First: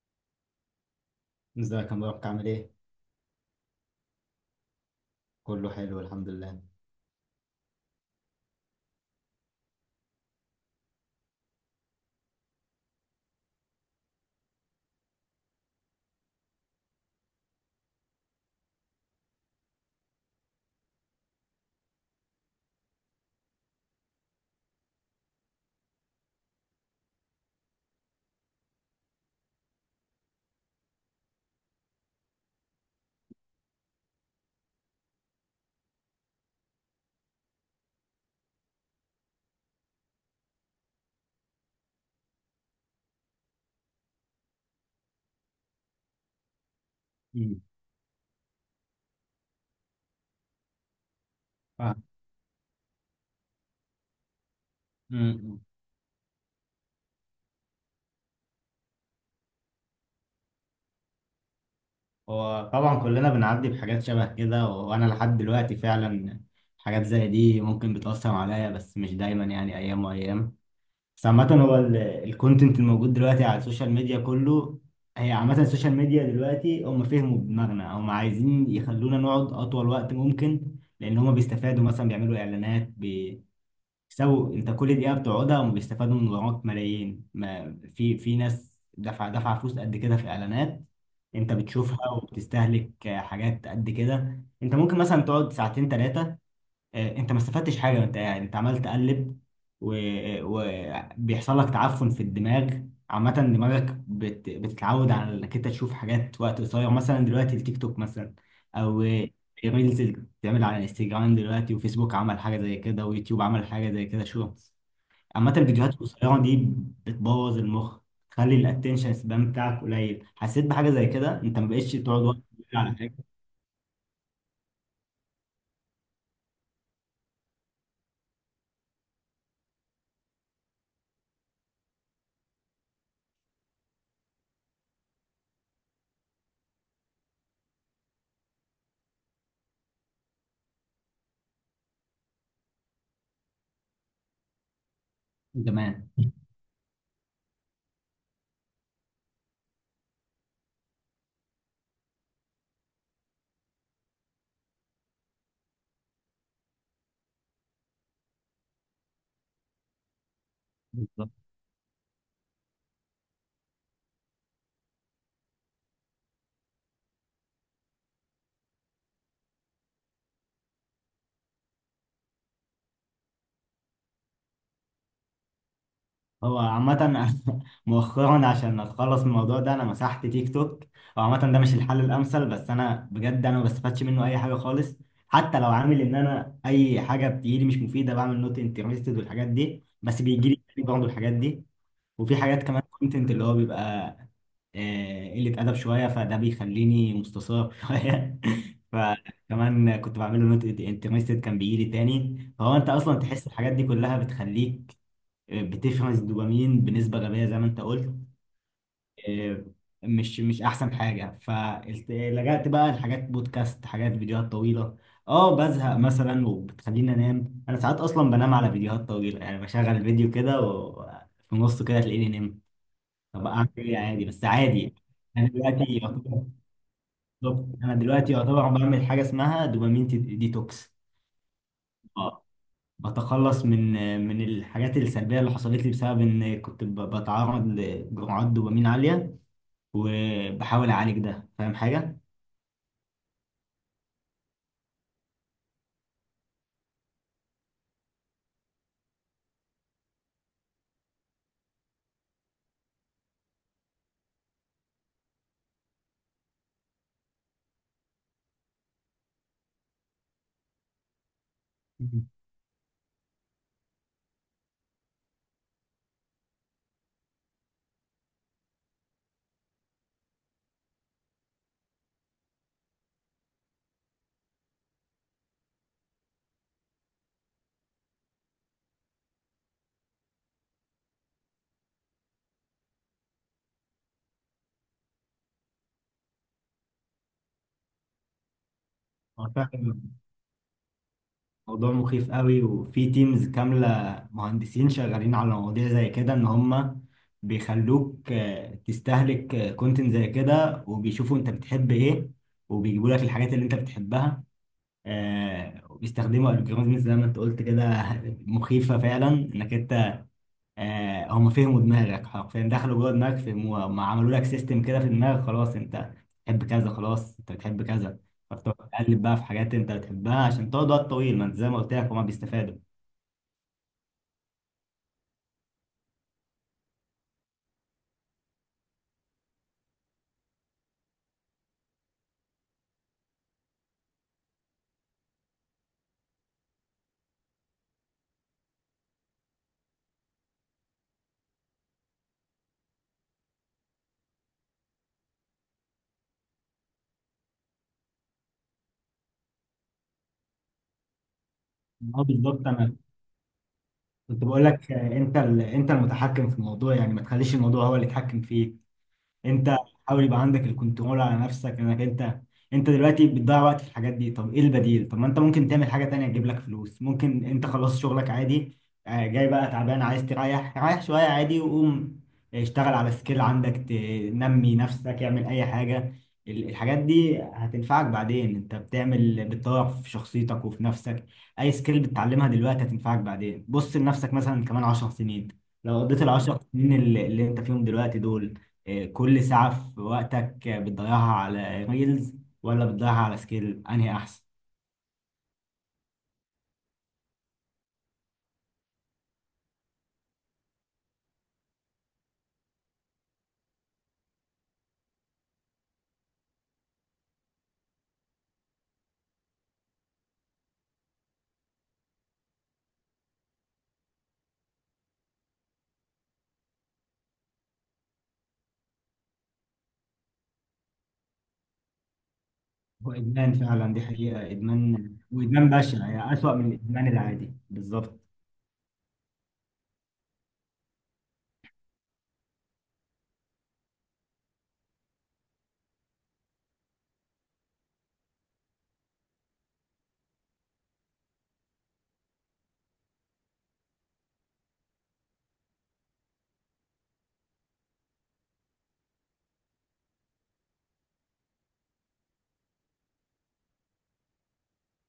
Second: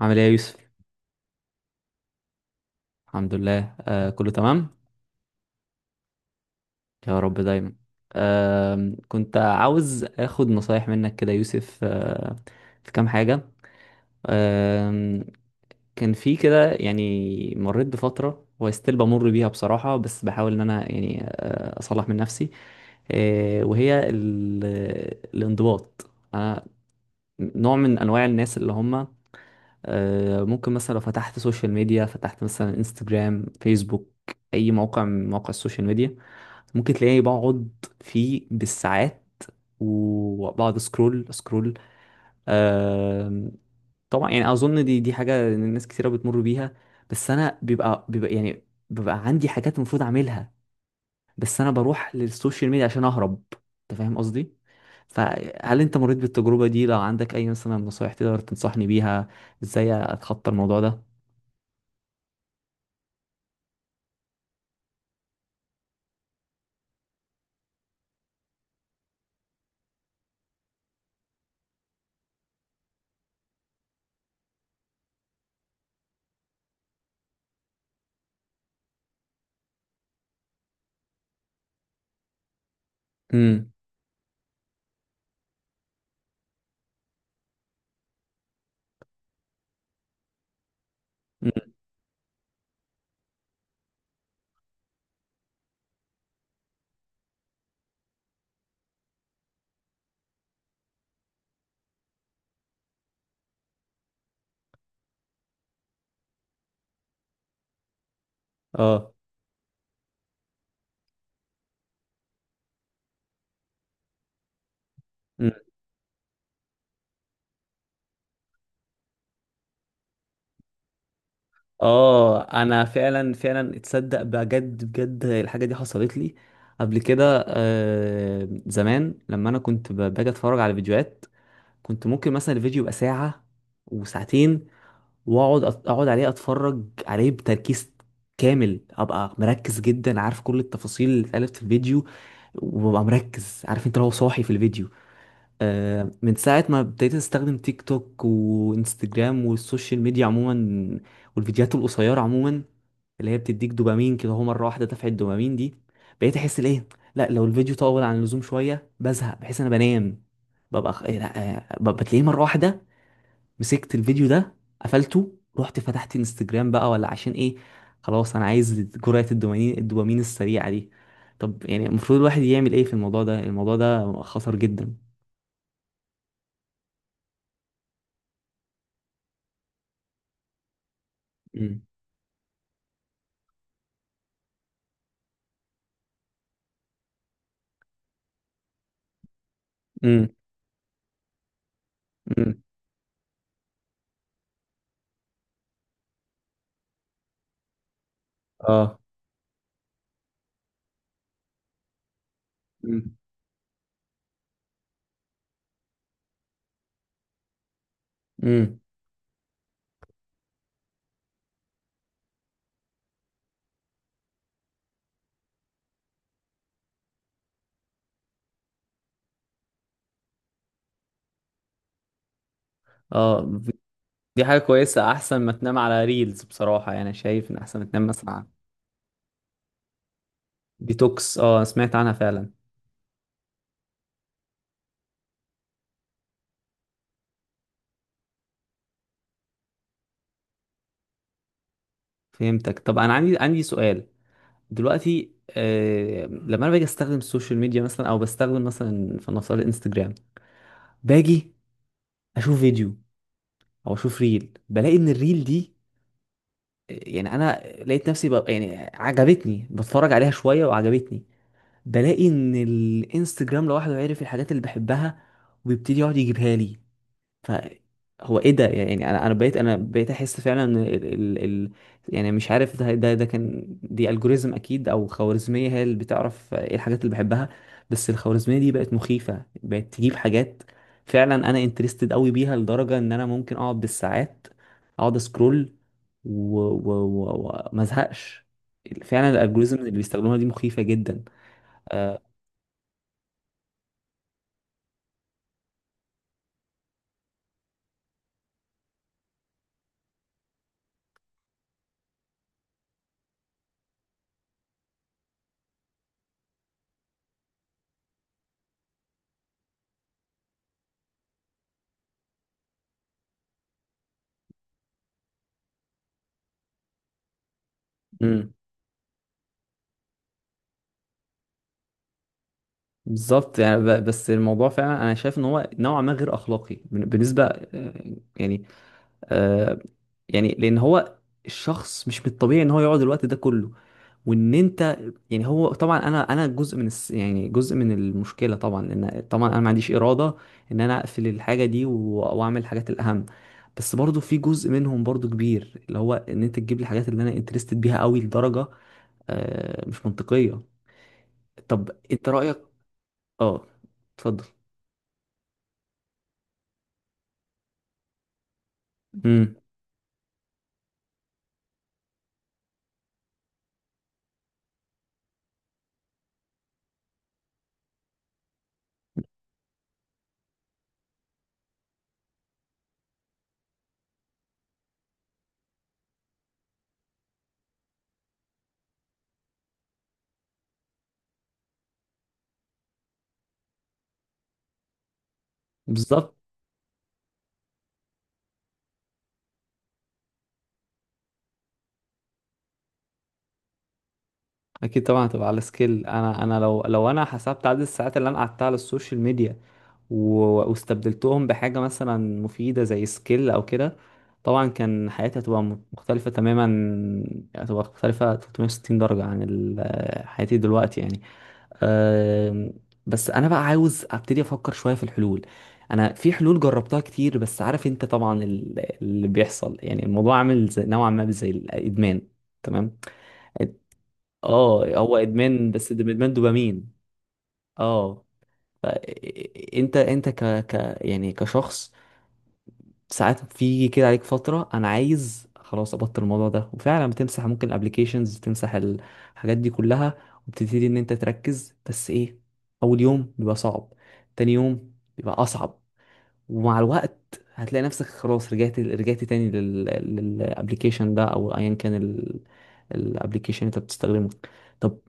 عامل ايه يا يوسف؟ ازيك يا مبارك عامل ايه؟ الحمد لله، كله تمام. كله حلو الحمد لله. يا رب دايما. كنت عاوز اخد نصايح منك كده يا يوسف. في كام حاجة. آه كان في كده مريت بفترة وستيل بمر بيها بصراحة، بس بحاول ان انا اصلح من نفسي. آه وهي ال- الانضباط. نوع من انواع الناس اللي هم، ممكن مثلا لو فتحت سوشيال ميديا، فتحت مثلا انستجرام، فيسبوك، اي موقع من مواقع السوشيال ميديا، ممكن تلاقيني بقعد فيه بالساعات، وبقعد سكرول. آم، طبعا يعني اظن دي حاجه إن الناس كتيره بتمر بيها. بس انا مم. بيبقى يعني بيبقى عندي حاجات المفروض اعملها، بس انا آه. بروح للسوشيال ميديا عشان اهرب. انت فاهم قصدي؟ مم. فهل انت مريت بالتجربة دي؟ لو عندك اي مثلا نصايح تقدر تنصحني بيها ازاي اتخطى الموضوع ده. هو طبعا كلنا بنعدي بحاجات شبه كده وانا لحد دلوقتي فعلا حاجات زي دي ممكن بتأثر عليا بس مش دايما يعني ايام وايام. بس عامة هو الكونتنت الموجود دلوقتي على السوشيال ميديا كله. هي عامة السوشيال ميديا دلوقتي هم فهموا دماغنا، هم عايزين يخلونا نقعد اطول وقت ممكن، لان هم بيستفادوا، مثلا بيعملوا اعلانات. امم. سو انت كل دقيقه بتقعدها هم بيستفادوا من وراك ملايين، ما في ناس دفع فلوس قد كده في اعلانات انت بتشوفها وبتستهلك حاجات قد كده. انت ممكن مثلا تقعد ساعتين ثلاثه، انت ما استفدتش حاجه وانت قاعد، انت عمال تقلب وبيحصل لك تعفن في الدماغ. عامه دماغك بتتعود على انك انت تشوف حاجات وقت قصير، مثلا دلوقتي التيك توك مثلا، او اه. ريلز اللي بتتعمل على انستجرام دلوقتي، وفيسبوك عمل حاجه زي كده، ويوتيوب عمل حاجه زي كده، شورتس. مم. عامه الفيديوهات القصيره دي بتبوظ المخ، تخلي الاتنشن سبان بتاعك قليل. حسيت بحاجه زي كده؟ انت ما بقتش تقعد وقت اه كبير انا على حاجه فعلا فعلا اتصدق بجد بجد الحاجة دي حصلت لي قبل كده. زمان لما انا كنت باجي اتفرج على فيديوهات، كنت ممكن مثلا الفيديو يبقى ساعة وساعتين، واقعد عليه اتفرج عليه بتركيز كامل، ابقى مركز جدا عارف كل التفاصيل اللي اتقالت في الفيديو، وببقى مركز عارف انت لو صاحي في الفيديو. زمان. من ساعة ما ابتديت استخدم تيك توك وانستجرام والسوشيال ميديا عموما، والفيديوهات القصيرة عموما، اللي هي بتديك دوبامين كده، هو مرة واحدة دفعة الدوبامين دي، بقيت احس الايه، لا لو الفيديو طول عن اللزوم شوية بزهق، بحس انا بنام، ببقى خ- إيه، لا آه، ببقى تلاقيه مرة واحدة مسكت الفيديو ده قفلته، رحت فتحت انستجرام بقى، ولا عشان ايه؟ خلاص انا عايز جرعة الدوبامين السريعة دي. طب يعني المفروض الواحد يعمل ايه في الموضوع ده؟ الموضوع ده خطر جدا. هو عامة مؤخرا عشان اتخلص من الموضوع ده انا مسحت تيك توك. هو عامة ده مش امم. الحل الامثل، بس انا بجد انا ما بستفادش منه اي حاجة خالص. حتى لو عامل ان انا اي حاجة بتجيلي مش مفيدة بعمل نوت انترستد والحاجات دي، بس امم. بيجيلي برضه الحاجات دي. وفي امم. حاجات كمان، كونتنت اللي هو بيبقى قلة ادب شوية، فده بيخليني مستثار شوية. اه. فكمان كنت بعمله نوت انترستد كان بيجيلي تاني. فهو انت امم. اصلا تحس الحاجات دي كلها بتخليك بتفرز الدوبامين بنسبة غبية زي ما انت قلت. امم. آه، مش احسن حاجة، فلجأت بقى لحاجات بودكاست، حاجات فيديوهات طويلة. اه بزهق مثلا وبتخليني انام. انا ساعات اصلا بنام على فيديوهات طويلة، يعني بشغل فيديو كده وفي نصه كده تلاقيني نمت. طب اه اعمل ايه؟ عادي، بس دي حاجة عادي. كويسة، احسن انا ما تنام دلوقتي على ريلز يعتبر بصراحة. يعني شايف ان بالظبط. احسن ما انا تنام مثلا دلوقتي على يعتبر بعمل حاجة اسمها دوبامين ديتوكس. ديتوكس. اه سمعت عنها آه. فعلا. بتخلص من من الحاجات السلبية اللي حصلت لي بسبب إن كنت بتعرض لجرعات دوبامين عالية، وبحاول أعالج ده. فاهم حاجة؟ فهمتك. طب انا عندي سؤال دلوقتي. لما انا باجي استخدم السوشيال ميديا، مثلا او بستخدم مثلا فلنفترض انستجرام، باجي اشوف فيديو او اشوف ريل، بلاقي ان الريل دي، يعني انا لقيت نفسي بقى يعني عجبتني، بتفرج عليها شويه وعجبتني، مم. بلاقي ان الانستجرام لوحده عرف الحاجات اللي بحبها، وبيبتدي يقعد يجيبها لي. فهو ايه ده؟ يعني انا بقيت بقيت احس فعلا ان ال يعني مش عارف، ده كان دي الجوريزم اكيد، او خوارزميه هي اللي بتعرف ايه الحاجات اللي بحبها. بس الخوارزميه دي بقت مخيفه، بقت تجيب حاجات فعلا انا انترستد قوي بيها لدرجه ان انا ممكن اقعد بالساعات اقعد اسكرول وما ازهقش. فعلا هو الالجوريزم اللي فعلا بيستخدموها دي مخيفه جدا. موضوع مخيف قوي، وفي تيمز كاملة مهندسين شغالين على مواضيع زي كده. إن هما بيخلوك تستهلك كونتنت زي كده، وبيشوفوا أنت بتحب إيه وبيجيبوا لك الحاجات اللي أنت بتحبها. وبيستخدموا الجوريزمز زي ما أنت قلت كده. مخيفة فعلا إنك، هم فهموا دماغك حرفيا، دخلوا جوه دماغك فهموها. هم عملوا لك سيستم كده في دماغك، خلاص انت بتحب كذا، خلاص انت بتحب كذا، فبتقعد تقلب بقى في حاجات انت بتحبها عشان تقعد وقت طويل. ما انت زي ما قلت لك هما بيستفادوا. بالظبط. يعني بس الموضوع فعلا انا شايف ان هو نوعا ما غير اخلاقي بالنسبه، آه، يعني لان هو الشخص مش من الطبيعي ان هو يقعد الوقت ده كله، وان انت، يعني هو طبعا انا جزء من يعني جزء من المشكله طبعا، ان طبعا انا ما عنديش اراده ان انا اقفل الحاجه دي واعمل الحاجات الاهم. بس برضو في جزء منهم برضو كبير، اللي هو ان انت تجيب لي الحاجات اللي انا انترستد بيها قوي لدرجه مش منطقيه. طب اه انت رايك؟ بالظبط. انا اه. كنت اتفضل. بقول لك انت المتحكم في الموضوع، يعني ما تخليش الموضوع هو اللي يتحكم فيك. امم. انت حاول يبقى عندك الكنترول على نفسك. انك انت، انت دلوقتي بتضيع وقت في الحاجات دي. طب ايه البديل؟ طب ما انت ممكن تعمل حاجة تانية تجيب لك فلوس. ممكن انت خلاص شغلك عادي، جاي بقى تعبان عايز تريح، ريح شوية عادي، وقوم اشتغل على سكيل عندك، تنمي نفسك، اعمل اي حاجة. الحاجات دي هتنفعك بعدين. انت بتعمل بتطور في شخصيتك وفي نفسك. اي سكيل بتتعلمها دلوقتي هتنفعك بعدين. بص لنفسك مثلا كمان 10 سنين، لو قضيت ال بالظبط. 10 سنين اللي انت فيهم دلوقتي دول، كل ساعة في وقتك بتضيعها على ريلز ولا بتضيعها على سكيل، أنهي أحسن؟ اكيد طبعا هتبقى على سكيل. انا انا لو انا حسبت عدد الساعات اللي انا قعدتها على السوشيال ميديا واستبدلتهم بحاجه مثلا مفيده زي سكيل او كده، طبعا كان حياتي هتبقى مختلفه تماما، هتبقى مختلفه 360 درجه عن حياتي دلوقتي يعني. أم، بس انا بقى عاوز ابتدي افكر شويه في الحلول. انا في حلول جربتها كتير، بس عارف انت طبعا اللي بيحصل، يعني الموضوع عامل نوعا ما زي الادمان. تمام. هو إدمان فعلا، دي حقيقة اه هو إدمان، ادمان، وإدمان بس بشع ده ادمان يعني أسوأ من دوبامين. الإدمان العادي بالظبط. اه. ف- انت انت ك ك يعني كشخص، ساعات في كده عليك فتره انا عايز خلاص ابطل الموضوع ده، وفعلا بتمسح، ممكن الابليكيشنز تمسح الحاجات دي كلها، وبتبتدي ان انت تركز، بس ايه، اول يوم بيبقى صعب، تاني يوم بيبقى اصعب، ومع الوقت هتلاقي نفسك خلاص رجعت تاني للابليكيشن ده او ايا كان الابليكيشن انت بتستخدمه. طب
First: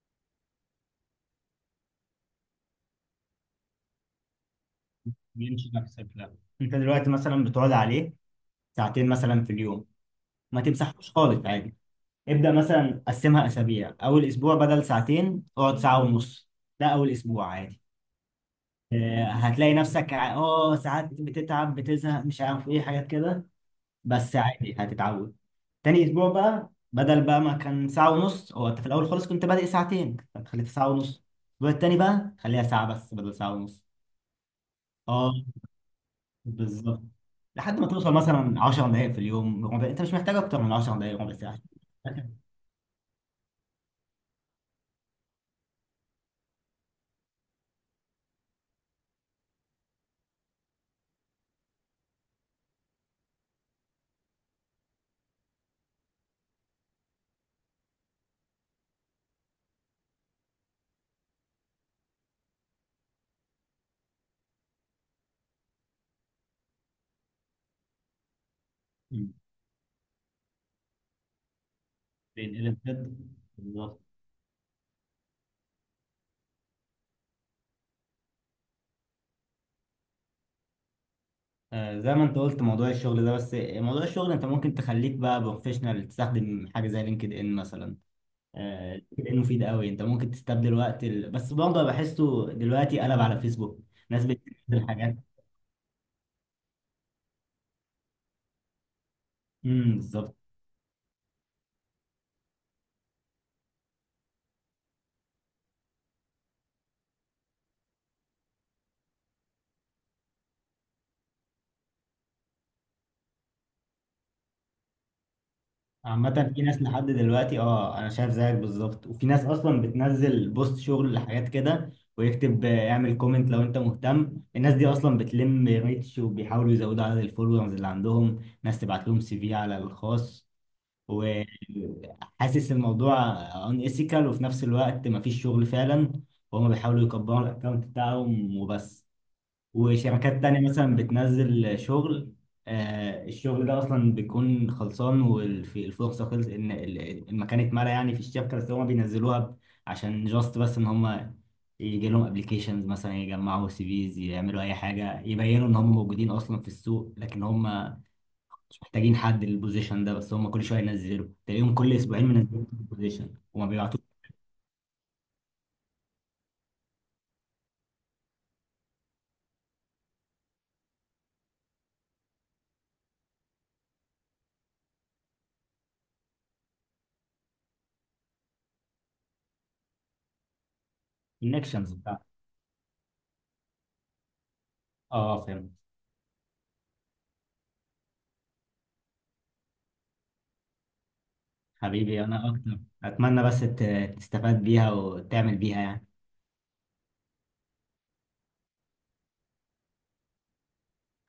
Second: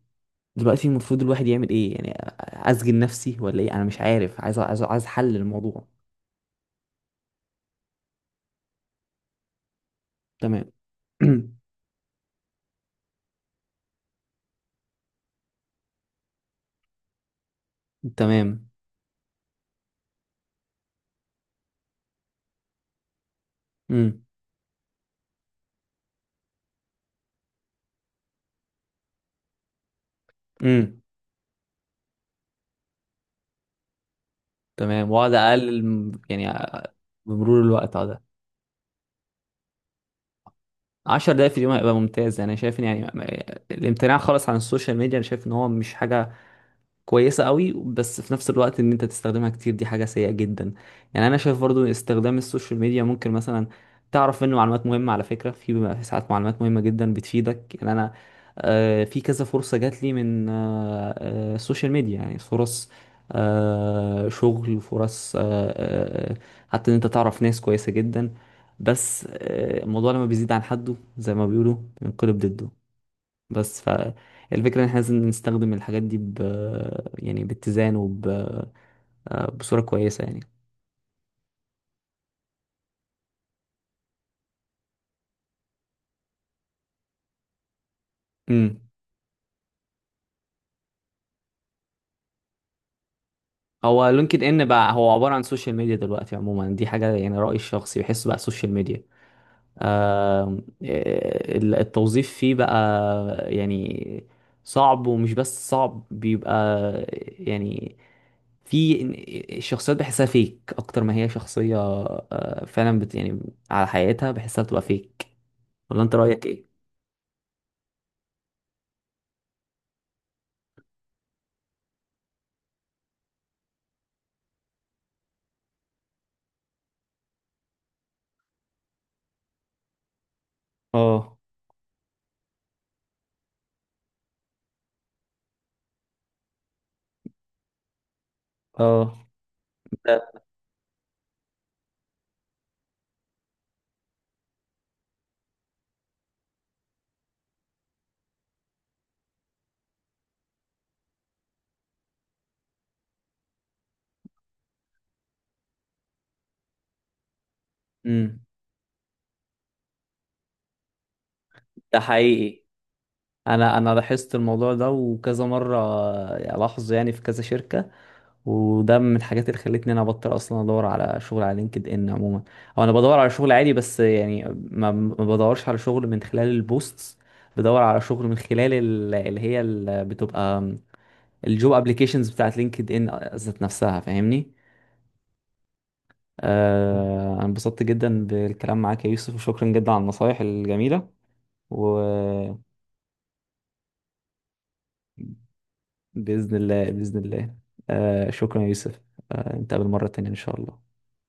دلوقتي المفروض الواحد يعمل ايه يعني؟ اسجن نفسي ولا ايه؟ انا مش عارف، عايز حل بيمشي للموضوع. نفسك، لا. أنت دلوقتي مثلا بتقعد عليه ساعتين مثلا في اليوم، ما تمام. تمسحوش خالص عادي. ابدأ مثلا قسمها أسابيع، أول أسبوع بدل ساعتين اقعد ساعة ونص. ده أول أسبوع عادي. تمام. هتلاقي نفسك ساعات بتتعب بتزهق مش عارف ايه، حاجات كده، امم. بس عادي هتتعود. تاني اسبوع بقى بدل بقى ما كان ساعة ونص، هو انت في الاول خالص كنت بادئ ساعتين فانت خليتها ساعة امم. ونص، الاسبوع التاني بقى خليها ساعة بس بدل ساعة ونص. تمام، واقعد اه اقلل بالظبط. بمرور لحد ما الوقت على توصل ده. مثلا 10 دقايق في اليوم، ربع. انت مش محتاج اكتر من 10 دقايق، 10 ربع دقايق في ساعة. اليوم هيبقى ممتاز. انا شايف ان يعني الامتناع خالص عن السوشيال ميديا، انا شايف ان هو مش حاجه كويسة قوي، بس في نفس الوقت ان انت تستخدمها كتير دي حاجة سيئة جدا. يعني انا شايف برضو استخدام السوشيال ميديا ممكن مثلا تعرف منه معلومات مهمة على فكرة، في بيبقى في ساعات معلومات مهمة جدا بتفيدك. يعني انا، في كذا فرصة جات لي من السوشيال ميديا، يعني فرص شغل، فرص، حتى ان انت تعرف ناس كويسة جدا. بس مم. الموضوع لما بيزيد عن حده زي ما بيقولوا بينقلب ضده. بينقلب جد بس بالظبط. فالفكرة ان احنا لازم نستخدم الحاجات دي ب، يعني باتزان وب آه، بصورة كويسة يعني. آه زي ما انت قلت موضوع الشغل ده، بس موضوع الشغل انت ممكن تخليك بقى بروفيشنال تستخدم حاجه زي لينكد ان مثلا. امم. لينكد ان مفيد قوي، انت ممكن تستبدل وقت ال... بس برضه بحسه دلوقتي قلب على فيسبوك. هو ناس لينكد ان بتنزل بقى هو حاجات. عبارة عن سوشيال ميديا دلوقتي عموما، دي حاجة يعني رأيي الشخصي بحسه بقى سوشيال ميديا. بالظبط. التوظيف فيه بقى يعني صعب، ومش بس صعب، بيبقى يعني في الشخصيات بحسها فيك اكتر ما هي شخصية فعلا يعني على حقيقتها، بحسها بتبقى فيك. ولا انت رأيك عامة في ايه؟ ناس لحد دلوقتي اه انا شايف زيك بالظبط، وفي ناس اصلا بتنزل بوست شغل لحاجات كده، ويكتب اعمل كومنت لو انت مهتم. الناس دي اصلا بتلم ريتش وبيحاولوا يزودوا عدد الفولورز اللي عندهم. ناس تبعت لهم سي في على الخاص، اه. وحاسس الموضوع ان ايثيكال، وفي نفس الوقت مفيش شغل فعلا، وهم بيحاولوا يكبروا الاكونت بتاعهم وبس. اه. ده. وشركات تانية مثلا بتنزل شغل، الشغل ده اصلا بيكون خلصان والفرصة خلص ان المكان اتملى يعني في الشركة، بس هم بينزلوها عشان جاست بس ان هم يجي لهم ابلكيشنز، مثلا يجمعوا سي فيز، يعملوا اي حاجة يبينوا ان هم موجودين اصلا في السوق، لكن هم امم. محتاجين حد للبوزيشن ده. بس هم كل شويه ينزلوا تلاقيهم كل ده اسبوعين حقيقي. منزلين البوزيشن وما انا انا بيبعتوش. لاحظت الموضوع ده وكذا مره الاحظه، يعني في كذا شركه. وده من الحاجات اللي خلتني انا ابطل اصلا ادور على شغل على لينكد ان عموما. او انا بدور على شغل عادي، بس يعني ما بدورش على شغل من خلال البوستس، بدور على شغل من خلال بتبقى الجوب الكونكشنز بتاعتك، ابليكيشنز بتاعت لينكد ان ذات نفسها، فاهمني. اه فهمت. آه انا انبسطت جدا بالكلام معاك يا يوسف، وشكرا جدا على النصايح الجميله. و، حبيبي انا اكتر، اتمنى بس تستفاد بيها وتعمل بيها يعني. بإذن الله، بإذن الله. شكرا يا يوسف. نتقابل مرة تانية إن شاء الله.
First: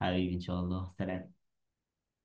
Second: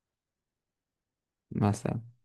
حبيبي ان شاء الله، سلام. مع السلامة.